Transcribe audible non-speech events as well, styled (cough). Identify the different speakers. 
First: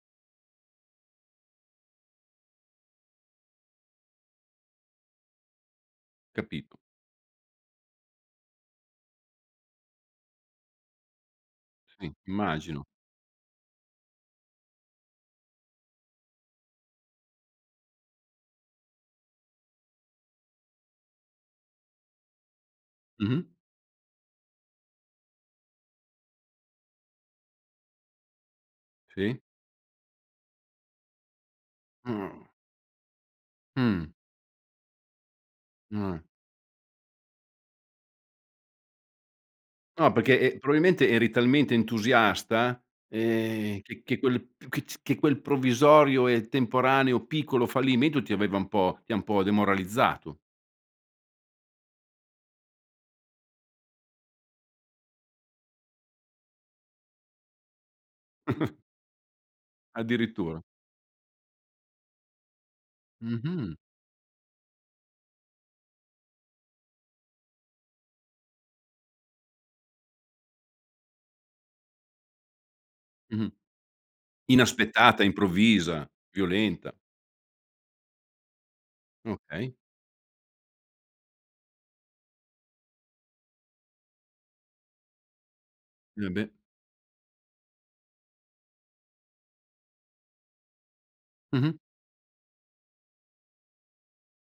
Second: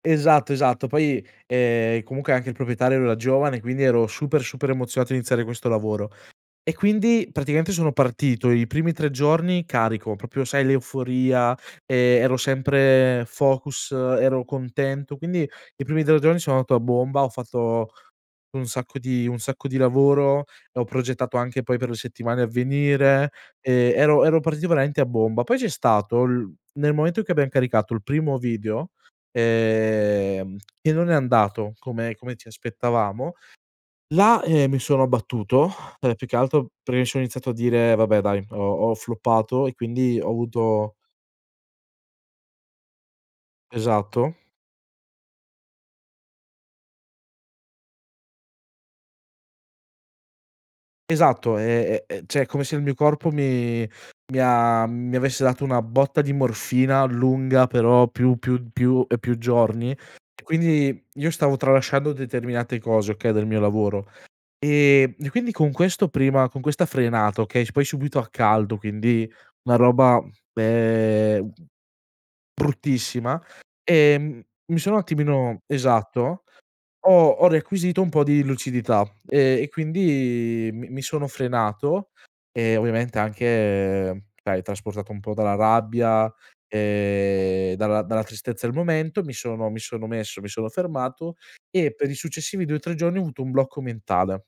Speaker 1: Esatto, esatto. Poi, ehm, comunque anche il proprietario era giovane quindi ero super, super emozionato a iniziare questo lavoro. E
Speaker 2: Capito.
Speaker 1: quindi praticamente sono partito i primi 3 giorni carico, proprio sai l'euforia,
Speaker 2: Sì,
Speaker 1: ehm, ero
Speaker 2: immagino.
Speaker 1: sempre focus, ero contento, quindi i primi 3 giorni sono andato a bomba, ho fatto un sacco di un sacco di lavoro, ho progettato anche poi per le settimane a venire,
Speaker 2: Mh-mh.
Speaker 1: ehm, ero ero (unintelligible) a bomba. Poi c'è stato il nel momento in cui abbiam caricato il primo video,
Speaker 2: Sì.
Speaker 1: ehm, e non è andato come come
Speaker 2: Mh.
Speaker 1: ci aspettavamo,
Speaker 2: Mh.
Speaker 1: là, ehm, mi sono abbattuto, (exhales) ehm,
Speaker 2: Mh.
Speaker 1: più che altro perché mi s ho iniziato a dire: "Vabbè dai ho ho floppato" e
Speaker 2: No
Speaker 1: quindi ho
Speaker 2: perché é
Speaker 1: avuto
Speaker 2: probabilmente eri talmente entusiasta, ehm, che che
Speaker 1: Esatto.
Speaker 2: quel che ci che quel provvisorio e temporaneo piccolo fallimento ti aveva un po' ti ha un po' demoralizzato.
Speaker 1: Esatto, ehm, e cioè, è come se il mio corpo mi mi ha mi avesse dato una botta di morfina lunga però più più
Speaker 2: (chuckles)
Speaker 1: più e più giorni,
Speaker 2: Addirittura.
Speaker 1: quindi io stavo tralasciando determinate cose, okay, del mio
Speaker 2: Mh-mh.
Speaker 1: lavoro. Ehm, e quindi con questo prima con questa frenata, okay, s poi subito a caldo, quindi una roba, ehm, bruttissima
Speaker 2: Mh-mh.
Speaker 1: e m mi sono un
Speaker 2: Inaspettata,
Speaker 1: attimino
Speaker 2: improvvisa,
Speaker 1: Esatto,
Speaker 2: violenta.
Speaker 1: ho ho requisito un po' di lucidità e e
Speaker 2: Okay.
Speaker 1: quindi mi mi sono frenato e ovviamente anche, dai trasportato un po' dalla
Speaker 2: Eh
Speaker 1: rabbia,
Speaker 2: beh.
Speaker 1: ehm, dalla dalla tristezza del momento, mi sono mi sono messo mi sono fermato
Speaker 2: Mh-mh.
Speaker 1: e per i successivi 2-3 giorni ho avuto un blocco mentale.